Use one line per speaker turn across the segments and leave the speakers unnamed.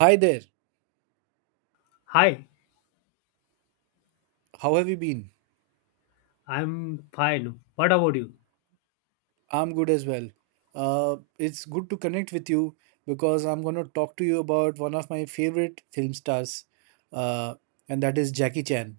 Hi there.
Hi,
How have you been?
I'm fine. What about you?
I'm good as well. It's good to connect with you because I'm going to talk to you about one of my favorite film stars, uh, and that is Jackie Chan.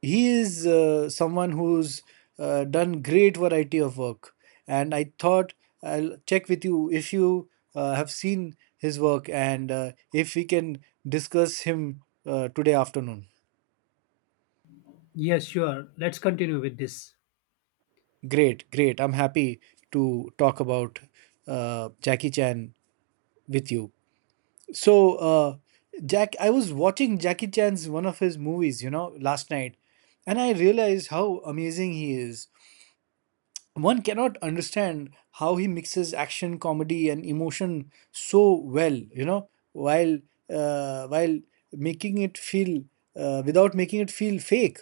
He is someone who's done great variety of work, and I thought I'll check with you if you have seen his work and if we can discuss him today afternoon.
Yes, sure. Let's continue with this.
Great, great. I'm happy to talk about Jackie Chan with you. So, Jack, I was watching Jackie Chan's one of his movies, you know, last night, and I realized how amazing he is. One cannot understand how he mixes action, comedy, and emotion so well, you know, while while making it feel without making it feel fake.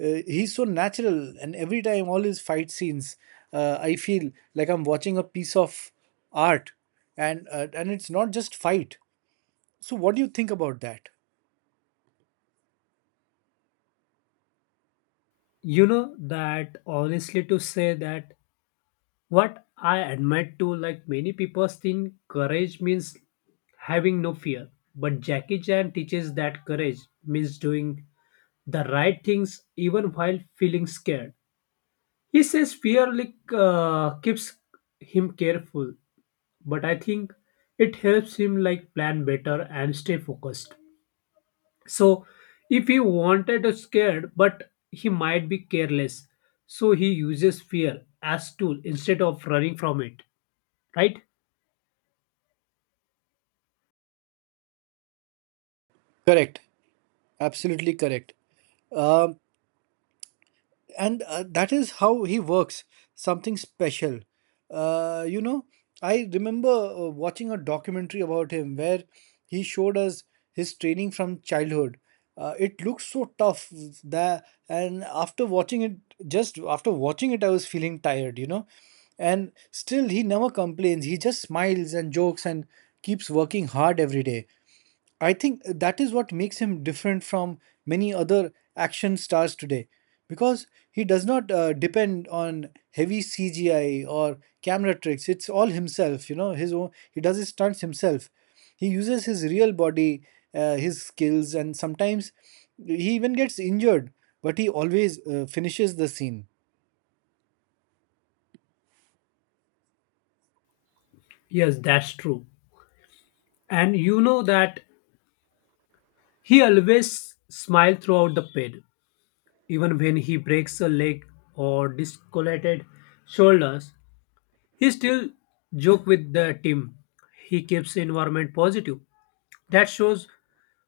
He's so natural, and every time all his fight scenes, I feel like I'm watching a piece of art, and it's not just fight, so what do you think about that?
You know that honestly to say that what I admire to like many people think courage means having no fear. But Jackie Chan teaches that courage means doing the right things even while feeling scared. He says fear like keeps him careful, but I think it helps him like plan better and stay focused. So if he wanted a scared, but he might be careless. So he uses fear as tool instead of running from it. Right?
Correct. Absolutely correct. Um, and That is how he works. Something special. You know, I remember watching a documentary about him where he showed us his training from childhood. It looks so tough that, and after watching it, just after watching it, I was feeling tired. You know, and still he never complains. He just smiles and jokes and keeps working hard every day. I think that is what makes him different from many other action stars today because he does not depend on heavy CGI or camera tricks. It's all himself, you know, his own, he does his stunts himself. He uses his real body, his skills, and sometimes he even gets injured, but he always finishes the scene.
Yes, that's true. And you know that he always smiles throughout the pain. Even when he breaks a leg or dislocated shoulders, he still joke with the team. He keeps environment positive. That shows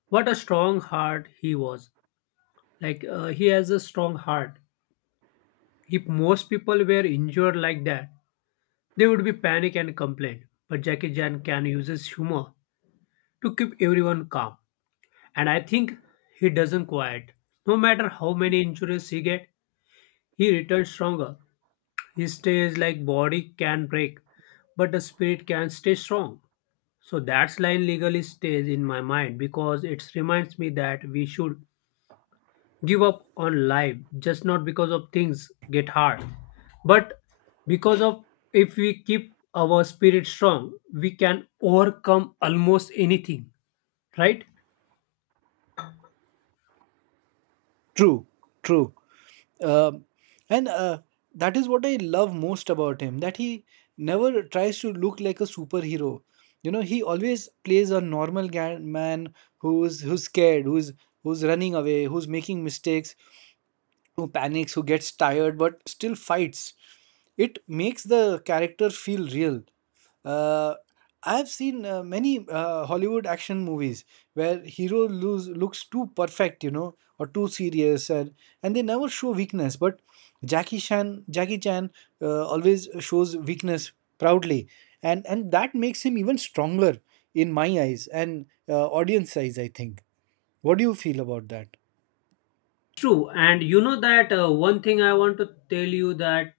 what a strong heart he was. Like he has a strong heart. If most people were injured like that, they would be panic and complain. But Jackie Chan can use his humor to keep everyone calm. And I think he doesn't quiet. No matter how many injuries he get, he returns stronger. He stays like body can break, but the spirit can stay strong. So that's line legally stays in my mind because it reminds me that we should give up on life just not because of things get hard, but because of if we keep our spirit strong we can overcome almost anything, right?
True, true. Um, and That is what I love most about him, that he never tries to look like a superhero. You know, he always plays a normal man who's scared, who's running away, who's making mistakes, who panics, who gets tired, but still fights. It makes the character feel real. Uh, I've seen many Hollywood action movies where hero lose, looks too perfect, you know, or too serious, and they never show weakness. But Jackie Chan always shows weakness proudly, and that makes him even stronger in my eyes and audience eyes, I think. What do you feel about that?
true. And you know that one thing I want to tell you that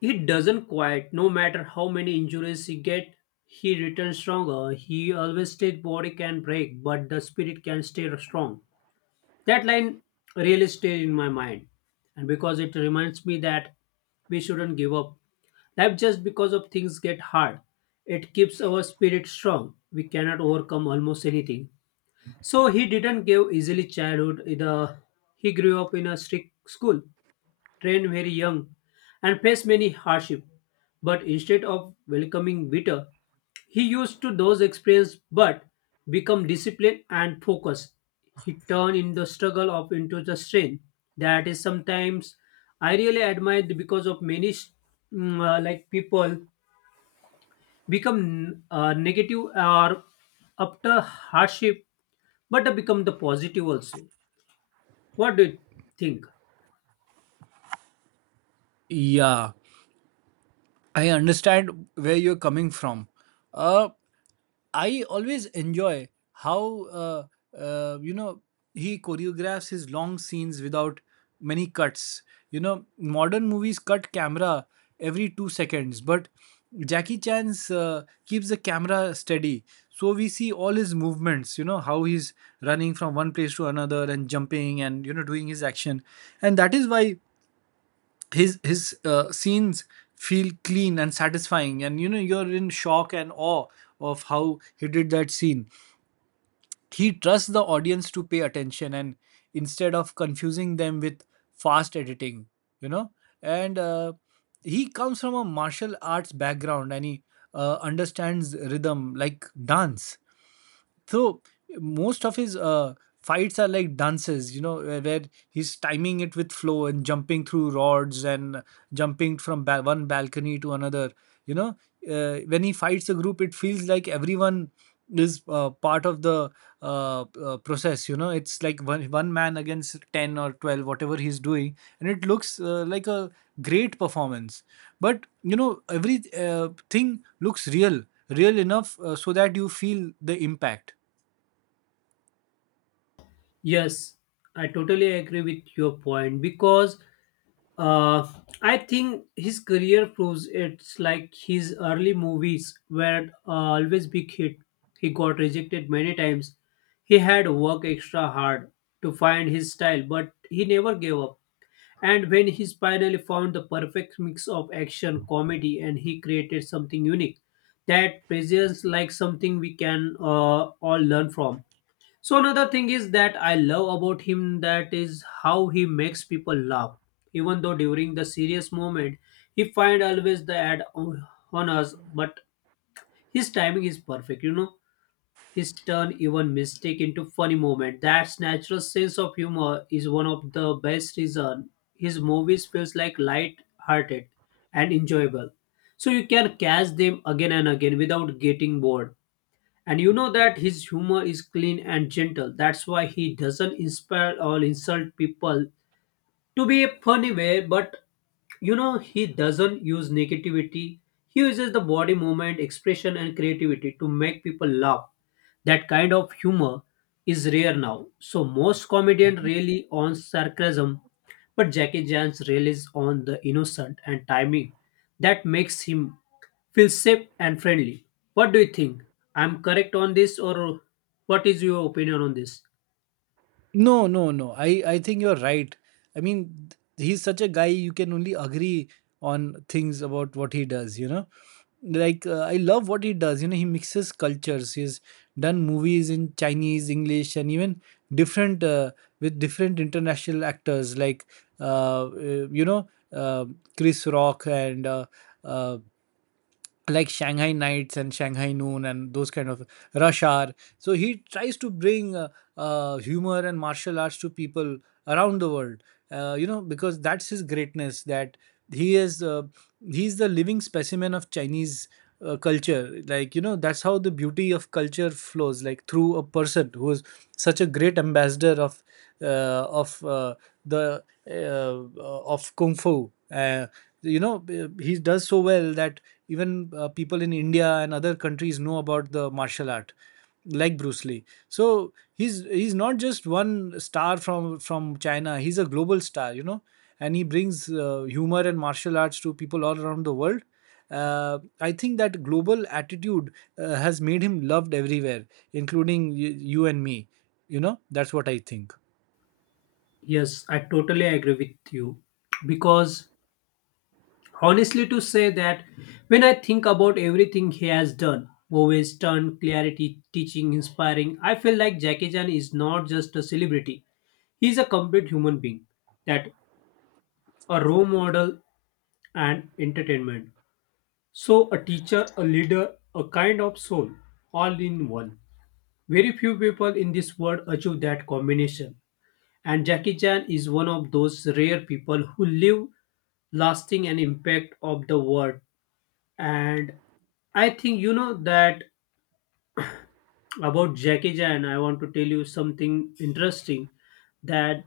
he doesn't quite. No matter how many injuries he get, he returns stronger. He always state body can break but the spirit can stay strong. That line really stayed in my mind, and because it reminds me that we shouldn't give up. Life just because of things get hard. It keeps our spirit strong. We cannot overcome almost anything. So he didn't give easily childhood either. He grew up in a strict school, trained very young, and faced many hardships. But instead of welcoming bitter, he used to those experiences but become disciplined and focused. He turned in the struggle of into the strength. That is sometimes I really admired because of many like people become negative or after hardship, but they become the positive also. What do you think?
Yeah, I understand where you're coming from. Uh, I always enjoy how you know, he choreographs his long scenes without many cuts. You know, modern movies cut camera every 2 seconds, but Jackie Chan's keeps the camera steady, so we see all his movements. You know how he's running from one place to another and jumping, and you know, doing his action, and that is why his scenes feel clean and satisfying, and you know, you're in shock and awe of how he did that scene. He trusts the audience to pay attention and instead of confusing them with fast editing, you know. And he comes from a martial arts background, and he understands rhythm like dance, so most of his fights are like dances, you know, where he's timing it with flow and jumping through rods and jumping from one balcony to another, you know. When he fights a group, it feels like everyone is part of the uh, process, you know. It's like one man against 10 or 12, whatever he's doing, and it looks like a great performance. But you know, every thing looks real, real enough so that you feel the impact.
Yes, I totally agree with your point, because uh, I think his career proves it's like his early movies were always big hit. He got rejected many times. He had worked extra hard to find his style, but he never gave up. And when he finally found the perfect mix of action, comedy, and he created something unique that presents like something we can all learn from. So another thing is that I love about him, that is how he makes people laugh. Even though during the serious moment, he find always the ad on us, but his timing is perfect. You know, his turn even mistake into funny moment. That natural sense of humor is one of the best reason his movies feels like light hearted and enjoyable. So you can catch them again and again without getting bored. And you know that his humor is clean and gentle. That's why he doesn't inspire or insult people to be a funny way, but you know, he doesn't use negativity. He uses the body movement, expression, and creativity to make people laugh. That kind of humor is rare now. So most comedians really on sarcasm, but Jackie Chan's relies on the innocent and timing. That makes him feels safe and friendly. What do you think? I'm correct on this, or what is your opinion on this?
No, no, no. I think you're right. I mean, he's such a guy you can only agree on things about what he does, you know. Like I love what he does, you know, he mixes cultures. He's done movies in Chinese, English, and even different with different international actors like uh, uh, you know, uh, Chris Rock and uh, like Shanghai Nights and Shanghai Noon and those kind of Rush Hour. So he tries to bring humor and martial arts to people around the world. You know, because that's his greatness. That he is he's the living specimen of Chinese culture. Like, you know, that's how the beauty of culture flows. Like through a person who is such a great ambassador uh, of the of kung fu. You know, he does so well that even people in India and other countries know about the martial art, like Bruce Lee. So he's not just one star from China, he's a global star, you know. And he brings humor and martial arts to people all around the world. I think that global attitude has made him loved everywhere, including you and me. You know, that's what I think.
Yes, I totally agree with you. Because honestly, to say that when I think about everything he has done movies, turn, clarity, teaching, inspiring, I feel like Jackie Chan is not just a celebrity, he's a complete human being, that a role model and entertainment. So a teacher, a leader, a kind of soul, all in one. Very few people in this world achieve that combination. And Jackie Chan is one of those rare people who leave lasting an impact of the world. And I think you know that about Jackie Chan, I want to tell you something interesting, that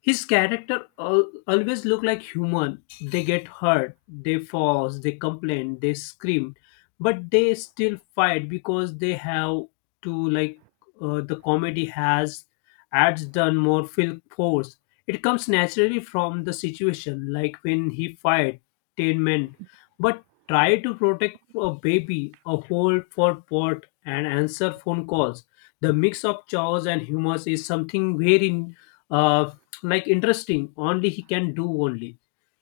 always look like human. They get hurt, they fall, they complain, they scream, but they still fight because they have to. Like the comedy has adds done more feel force. It comes naturally from the situation, like when he fight 10 men but try to protect a baby, a hole for pot, and answer phone calls. The mix of chores and humors is something very uh, like interesting. Only he can do only.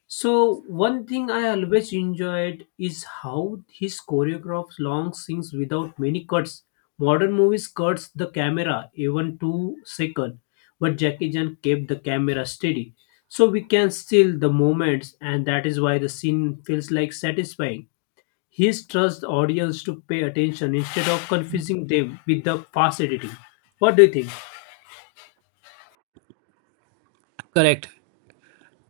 So one thing I always enjoyed is how his choreographs long scenes without many cuts. Modern movies cuts the camera even 2 second, but Jackie Chan kept the camera steady, so we can still the moments, and that is why the scene feels like satisfying. He trusts the audience to pay attention instead of confusing them with the fast editing. What do you think?
Correct.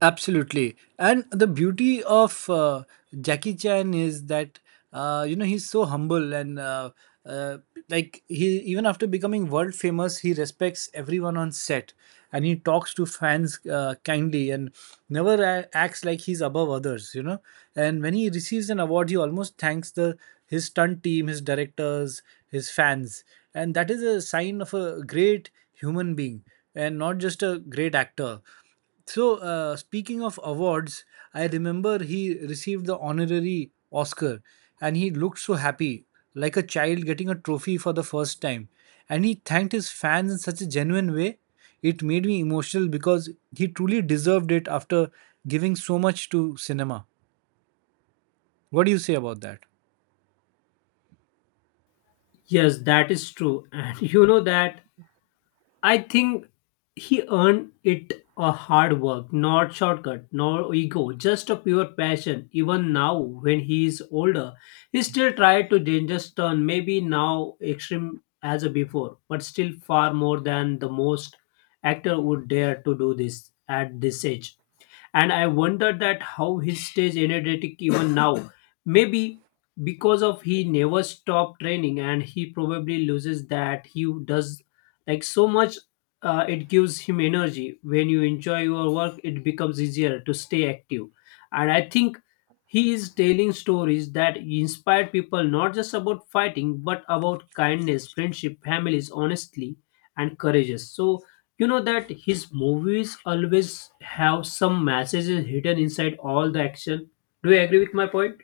Absolutely. And the beauty of Jackie Chan is that, you know, he's so humble, and uh, like he, even after becoming world famous, he respects everyone on set, and he talks to fans kindly, and never acts like he's above others, you know. And when he receives an award, he almost thanks the his stunt team, his directors, his fans. And that is a sign of a great human being and not just a great actor. So, speaking of awards, I remember he received the honorary Oscar and he looked so happy, like a child getting a trophy for the first time. And he thanked his fans in such a genuine way. It made me emotional because he truly deserved it after giving so much to cinema. What do you say about that?
Yes, that is true, and you know that I think he earned it a hard work, not shortcut, nor ego, just a pure passion. Even now, when he is older, he still tried to dangerous turn, maybe now extreme as a before, but still far more than the most actor would dare to do this at this age. And I wonder that how he stays energetic even now. Maybe because of he never stopped training, and he probably loses that he does like so much. It gives him energy. When you enjoy your work, it becomes easier to stay active. And I think he is telling stories that inspire people, not just about fighting but about kindness, friendship, families, honestly, and courageous. So you know that his movies always have some messages hidden inside all the action. Do you agree with my point?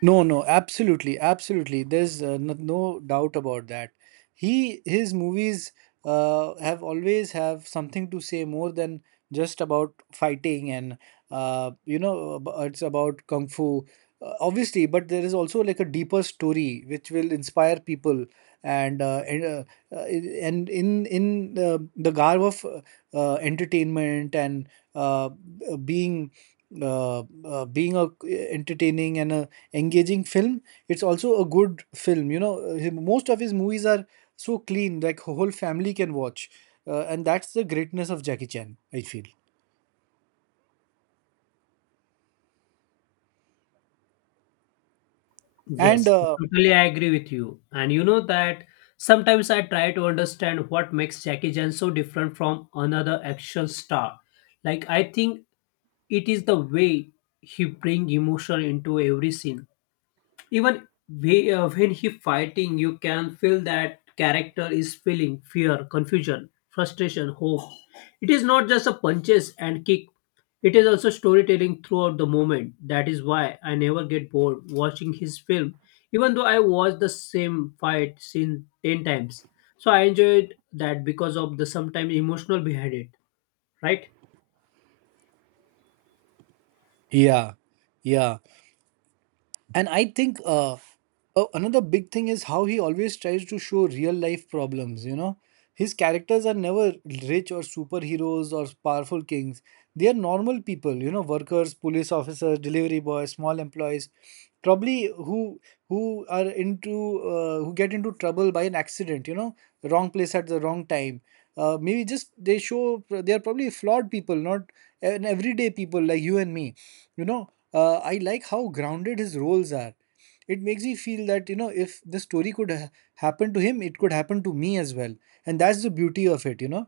No, no, absolutely, absolutely. There's no, no doubt about that. He, his movies have always have something to say more than just about fighting, and you know, it's about kung fu, obviously. But there is also like a deeper story which will inspire people, and uh, and, uh, and in the garb of entertainment and uh, being being a entertaining and a engaging film. It's also a good film. You know, most of his movies are so clean, like whole family can watch, and that's the greatness of Jackie Chan, I feel.
Yes,
And
totally I totally agree with you. And you know that sometimes I try to understand what makes Jackie Chan so different from another action star. Like I think it is the way he bring emotion into every scene. When he fighting, you can feel that character is feeling fear, confusion, frustration, hope. It is not just a punches and kick. It is also storytelling throughout the moment. That is why I never get bored watching his film, even though I watch the same fight scene 10 times. So I enjoyed that because of the sometimes emotional behind it, right?
Yeah, yeah. And I think another big thing is how he always tries to show real life problems, you know. His characters are never rich or superheroes or powerful kings. They are normal people, you know, workers, police officers, delivery boys, small employees, probably who are into who get into trouble by an accident, you know, the wrong place at the wrong time. Maybe just they show they are probably flawed people, not an everyday people like you and me, you know. I like how grounded his roles are. It makes me feel that, you know, if the story could happen to him, it could happen to me as well. And that's the beauty of it, you know.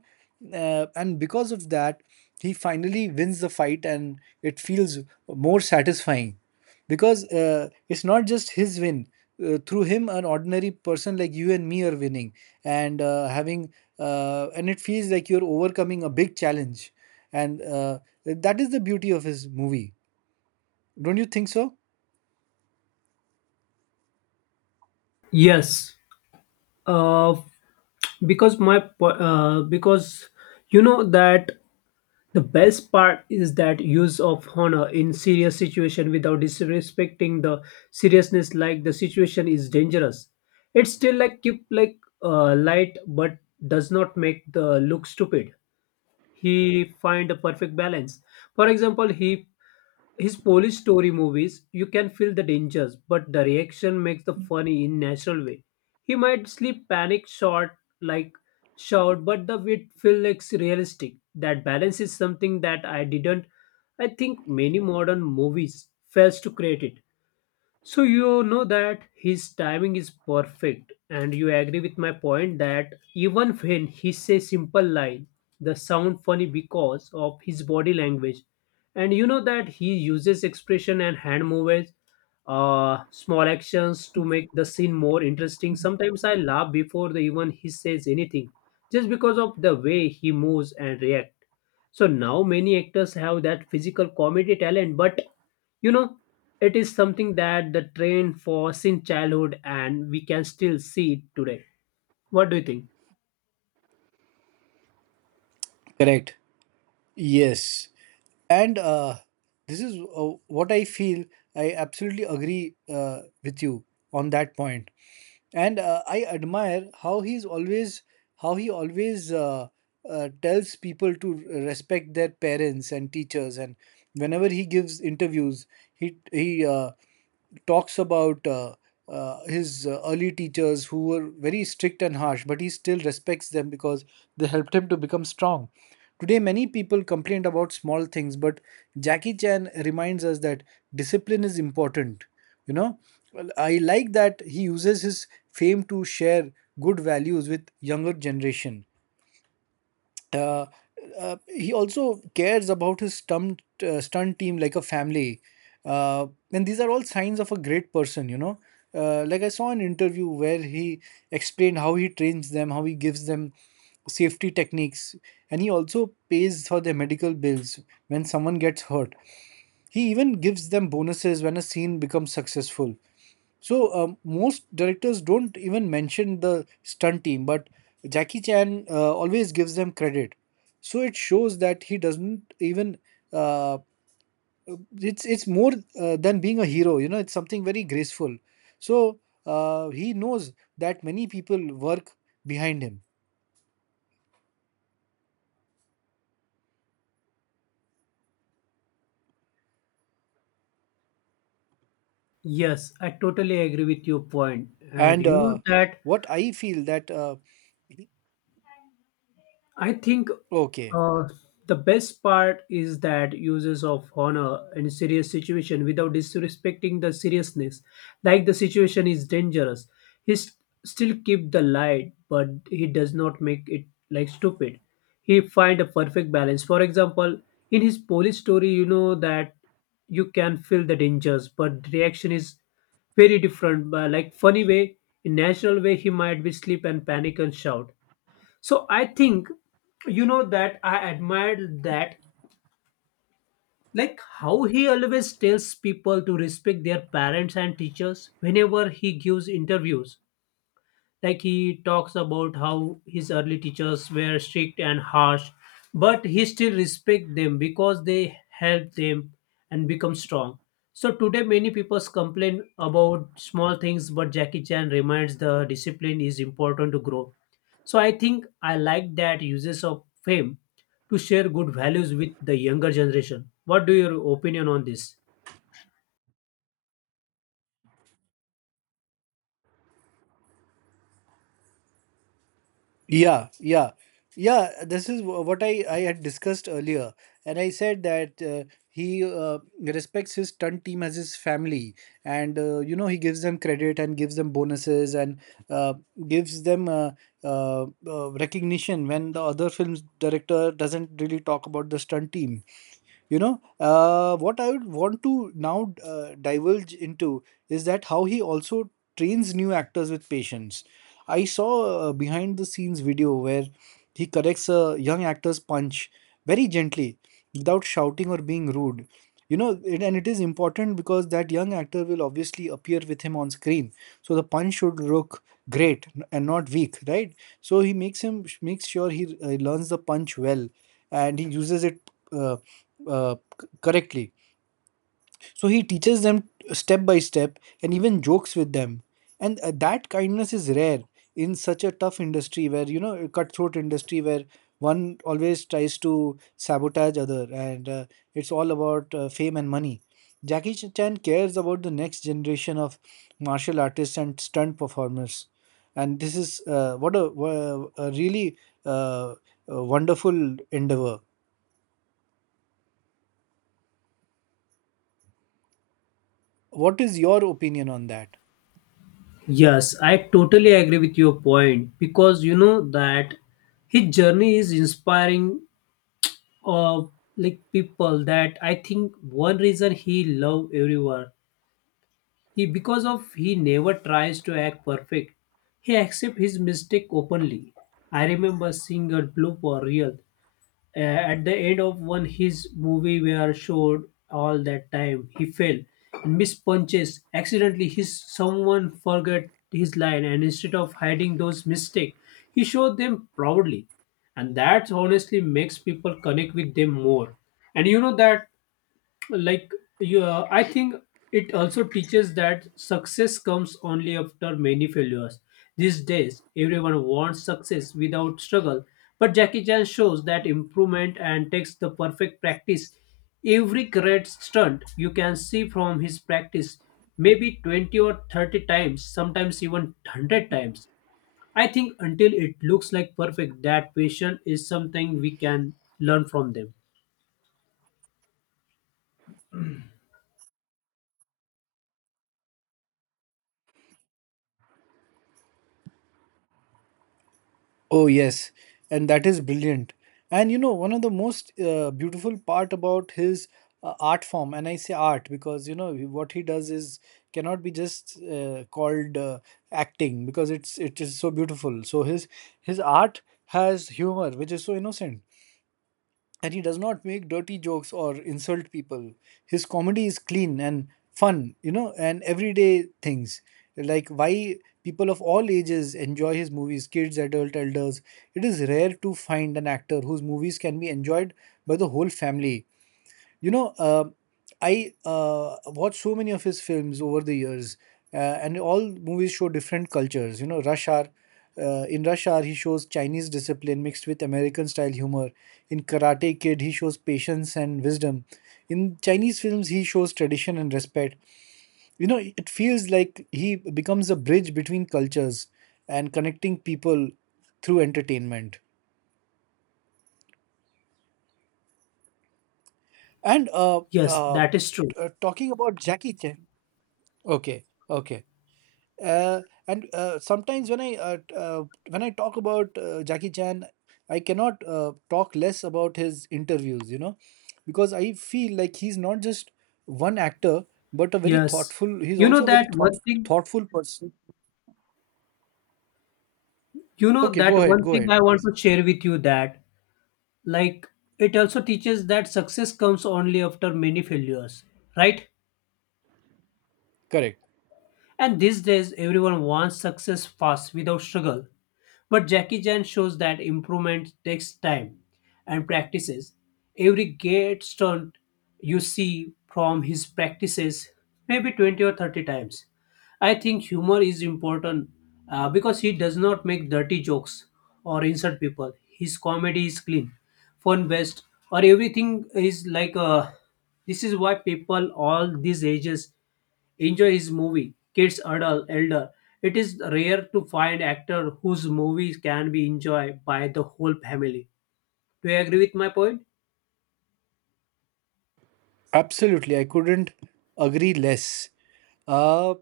And because of that, he finally wins the fight and it feels more satisfying because it's not just his win. Through him, an ordinary person like you and me are winning and uh, having, and it feels like you're overcoming a big challenge. And that is the beauty of his movie. Don't you think so?
Yes, uh, because because you know that the best part is that use of honor in serious situation without disrespecting the seriousness, like the situation is dangerous. It's still like keep like light but does not make the look stupid. He find a perfect balance. For example, he his Polish story movies, you can feel the dangers, but the reaction makes the funny in natural way. He might sleep panic short like shout, but the wit feel like realistic. That balance is something that I didn't. I think many modern movies fails to create it. So you know that his timing is perfect, and you agree with my point that even when he says simple line, the sound funny because of his body language, and you know that he uses expression and hand movements, small actions to make the scene more interesting. Sometimes I laugh before the even he says anything, just because of the way he moves and react. So now many actors have that physical comedy talent, but you know it is something that the train for since childhood and we can still see it today. What do you think?
Correct. Yes. And this is what I feel. I absolutely agree with you on that point. And I admire how he always tells people to respect their parents and teachers. And whenever he gives interviews, he talks about his early teachers who were very strict and harsh, but he still respects them because they helped him to become strong. Today, many people complain about small things, but Jackie Chan reminds us that discipline is important. You know, well, I like that he uses his fame to share good values with younger generation. Uh, uh, he also cares about his stunt team like a family, uh, and these are all signs of a great person, you know. Like I saw an interview where he explained how he trains them, how he gives them safety techniques, and he also pays for their medical bills when someone gets hurt. He even gives them bonuses when a scene becomes successful. So most directors don't even mention the stunt team, but Jackie Chan always gives them credit. So it shows that he doesn't even. Uh, it's it's more than being a hero. You know, it's something very graceful. So he knows that many people work behind him,
Yes, I totally agree with your point. And
and
you know that
what I feel that
I think
okay.
uh, the best part is that uses of honor in serious situation without disrespecting the seriousness. Like the situation is dangerous, he st- still keep the light, but he does not make it like stupid. He find a perfect balance. For example, in his police story, you know that you can feel the dangers, but reaction is very different. But like funny way, in natural way, he might be sleep and panic and shout. So I think, you know, that I admired that, like how he always tells people to respect their parents and teachers whenever he gives interviews. Like he talks about how his early teachers were strict and harsh, but he still respect them because they helped them and become strong. So today many people complain about small things, but Jackie Chan reminds the discipline is important to grow. So I think I like that uses of fame to share good values with the younger generation. What do your opinion on this?
Yeah, yeah, yeah. This is what I had discussed earlier, and I said that he respects his stunt team as his family, and you know he gives them credit and gives them bonuses and uh, gives them recognition when the other films director doesn't really talk about the stunt team. You know, what I would want to now divulge into is that how he also trains new actors with patience. I saw a behind the scenes video where he corrects a young actor's punch very gently without shouting or being rude, you know it, and it is important because that young actor will obviously appear with him on screen. So the punch should look great and not weak, right? So he makes sure he learns the punch well and he uses it uh, uh, correctly. So he teaches them step by step and even jokes with them. And that kindness is rare in such a tough industry where, you know, a cutthroat industry where one always tries to sabotage other and it's all about fame and money. Jackie Chan cares about the next generation of martial artists and stunt performers. And this is a really uh, a wonderful endeavor. What is your opinion on that?
Yes, I totally agree with your point, because you know that his journey is inspiring of like people, that I think one reason he love everyone he because of he never tries to act perfect. He accept his mistake openly. I remember seeing a blue for real at the end of one his movie were showed all that time he fell and missed punches accidentally his someone forgot his line, and instead of hiding those mistakes he showed them proudly, and that honestly makes people connect with them more. And you know that like you I think it also teaches that success comes only after many failures. These days everyone wants success without struggle, but Jackie Chan shows that improvement and takes the perfect practice. Every great stunt you can see from his practice maybe 20 or 30 times, sometimes even 100 times, I think, until it looks like perfect. That patient is something we can learn from them.
Oh, yes. And that is brilliant. And you know, one of the most beautiful part about his art form, and I say art because you know what he does is cannot be just called acting because it is so beautiful. So his art has humor, which is so innocent and he does not make dirty jokes or insult people. His comedy is clean and fun, you know, and everyday things. Like why people of all ages enjoy his movies, kids, adult, elders. It is rare to find an actor whose movies can be enjoyed by the whole family. You know, I watched so many of his films over the years, and all movies show different cultures. You know, Rush Hour. In Rush Hour, he shows Chinese discipline mixed with American style humor. In Karate Kid, he shows patience and wisdom. In Chinese films, he shows tradition and respect. You know, it feels like he becomes a bridge between cultures and connecting people through entertainment. And
Yes, that is true.
Talking about Jackie Chan. Okay, okay. And Sometimes when I when I talk about Jackie Chan, I cannot talk less about his interviews, you know, because I feel like he's not just one actor, but a very
Yes.
thoughtful. He's
You know
also a very
that
thought
one thing,
thoughtful person.
you know
Okay,
that one
go
thing
ahead,
I want
please.
to share with you, that like it also teaches that success comes only after many failures, right?
Correct.
And these days everyone wants success fast without struggle. But Jackie Chan shows that improvement takes time and practices. Every gate stunt you see from his practices, maybe 20 or 30 times. I think humor is important, because he does not make dirty jokes or insult people. His comedy is clean, fun based, or everything is like this is why people all these ages enjoy his movie, kids, adult, elder. It is rare to find actor whose movies can be enjoyed by the whole family. Do you agree with my point?
Absolutely, I couldn't agree less. Uh,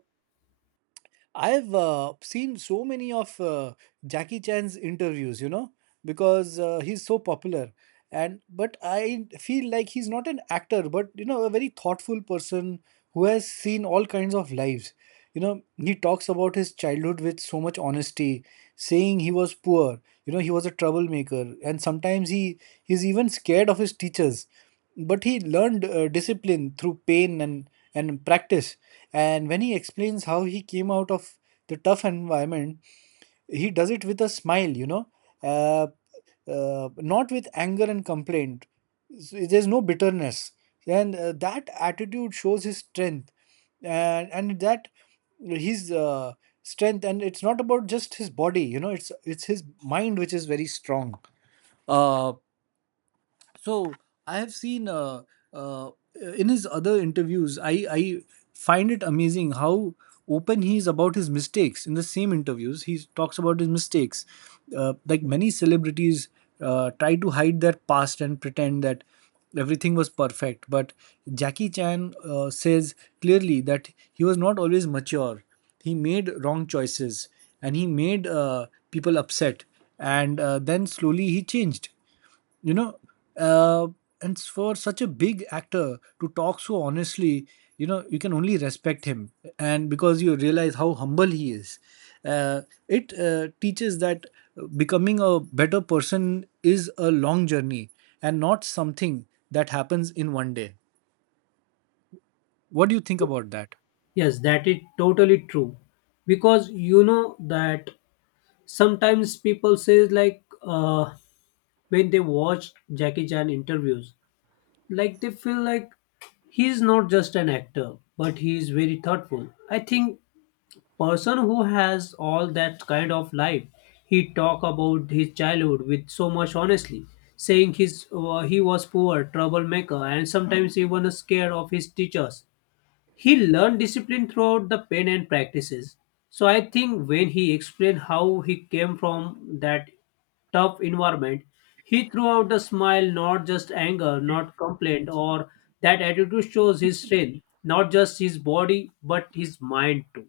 I've seen so many of Jackie Chan's interviews, you know, because he's so popular. And but I feel like he's not an actor, but you know, a very thoughtful person who has seen all kinds of lives. You know, he talks about his childhood with so much honesty, saying he was poor, you know, he was a troublemaker, and sometimes he's even scared of his teachers. But he learned discipline through pain and practice. And when he explains how he came out of the tough environment, he does it with a smile, you know, uh, not with anger and complaint. So there's no bitterness. And that attitude shows his strength. And that his strength, and it's not about just his body, you know, it's his mind which is very strong. Uh, so I have seen uh, in his other interviews I find it amazing how open he is about his mistakes. In the same interviews he talks about his mistakes. Like many celebrities try to hide their past and pretend that everything was perfect, but Jackie Chan says clearly that he was not always mature, he made wrong choices, and he made people upset, and then slowly he changed, you know. uh, and for such a big actor to talk so honestly, you know you can only respect him, and because you realize how humble he is. uh, it teaches that becoming a better person is a long journey and not something that happens in one day. What do you think about that?
Yes, that is totally true. Because you know that sometimes people says like when they watch Jackie Chan interviews, like they feel like he's not just an actor, but he is very thoughtful. I think person who has all that kind of life. He talk about his childhood with so much honestly, saying his he was poor troublemaker and sometimes even scared of his teachers. He learned discipline throughout the pain and practices. So I think when he explained how he came from that tough environment, he threw out a smile, not just anger, not complaint or. That attitude shows his strength, not just his body but his mind too,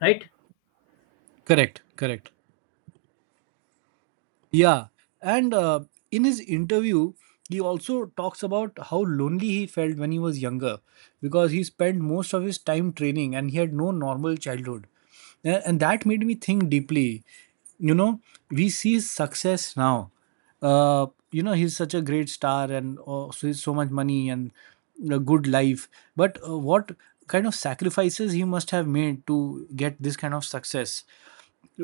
right?
Correct, correct. Yeah, and in his interview, he also talks about how lonely he felt when he was younger because he spent most of his time training and he had no normal childhood. And that made me think deeply. You know, we see his success now. You know, he's such a great star and oh, so, so much money and a good life. But what kind of sacrifices he must have made to get this kind of success?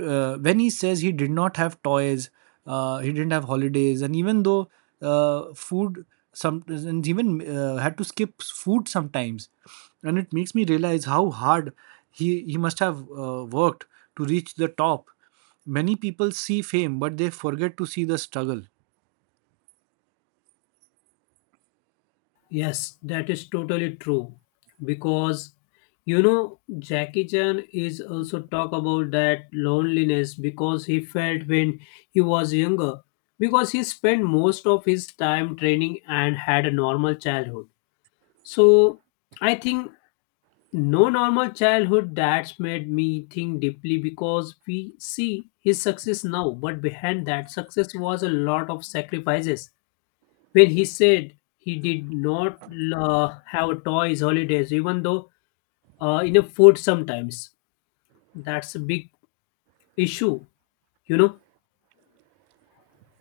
When he says he did not have toys, he didn't have holidays, and even though food some and even had to skip food sometimes, and it makes me realize how hard he must have worked to reach the top. Many people see fame, but they forget to see the struggle.
Yes, that is totally true. Because you know, Jackie Chan is also talk about that loneliness because he felt when he was younger. Because he spent most of his time training and had a normal childhood. So I think no normal childhood that's made me think deeply, because we see his success now, but behind that success was a lot of sacrifices. When he said he did not have toys holidays, even though in a food sometimes, that's a big issue, you know.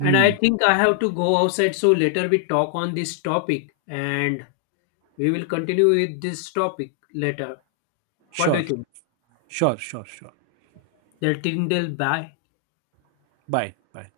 And I think I have to go outside, so later we talk on this topic, and we will continue with this topic later. What do
Sure.
you think?
Sure. Sure. Sure.
Till bye.
Bye. Bye.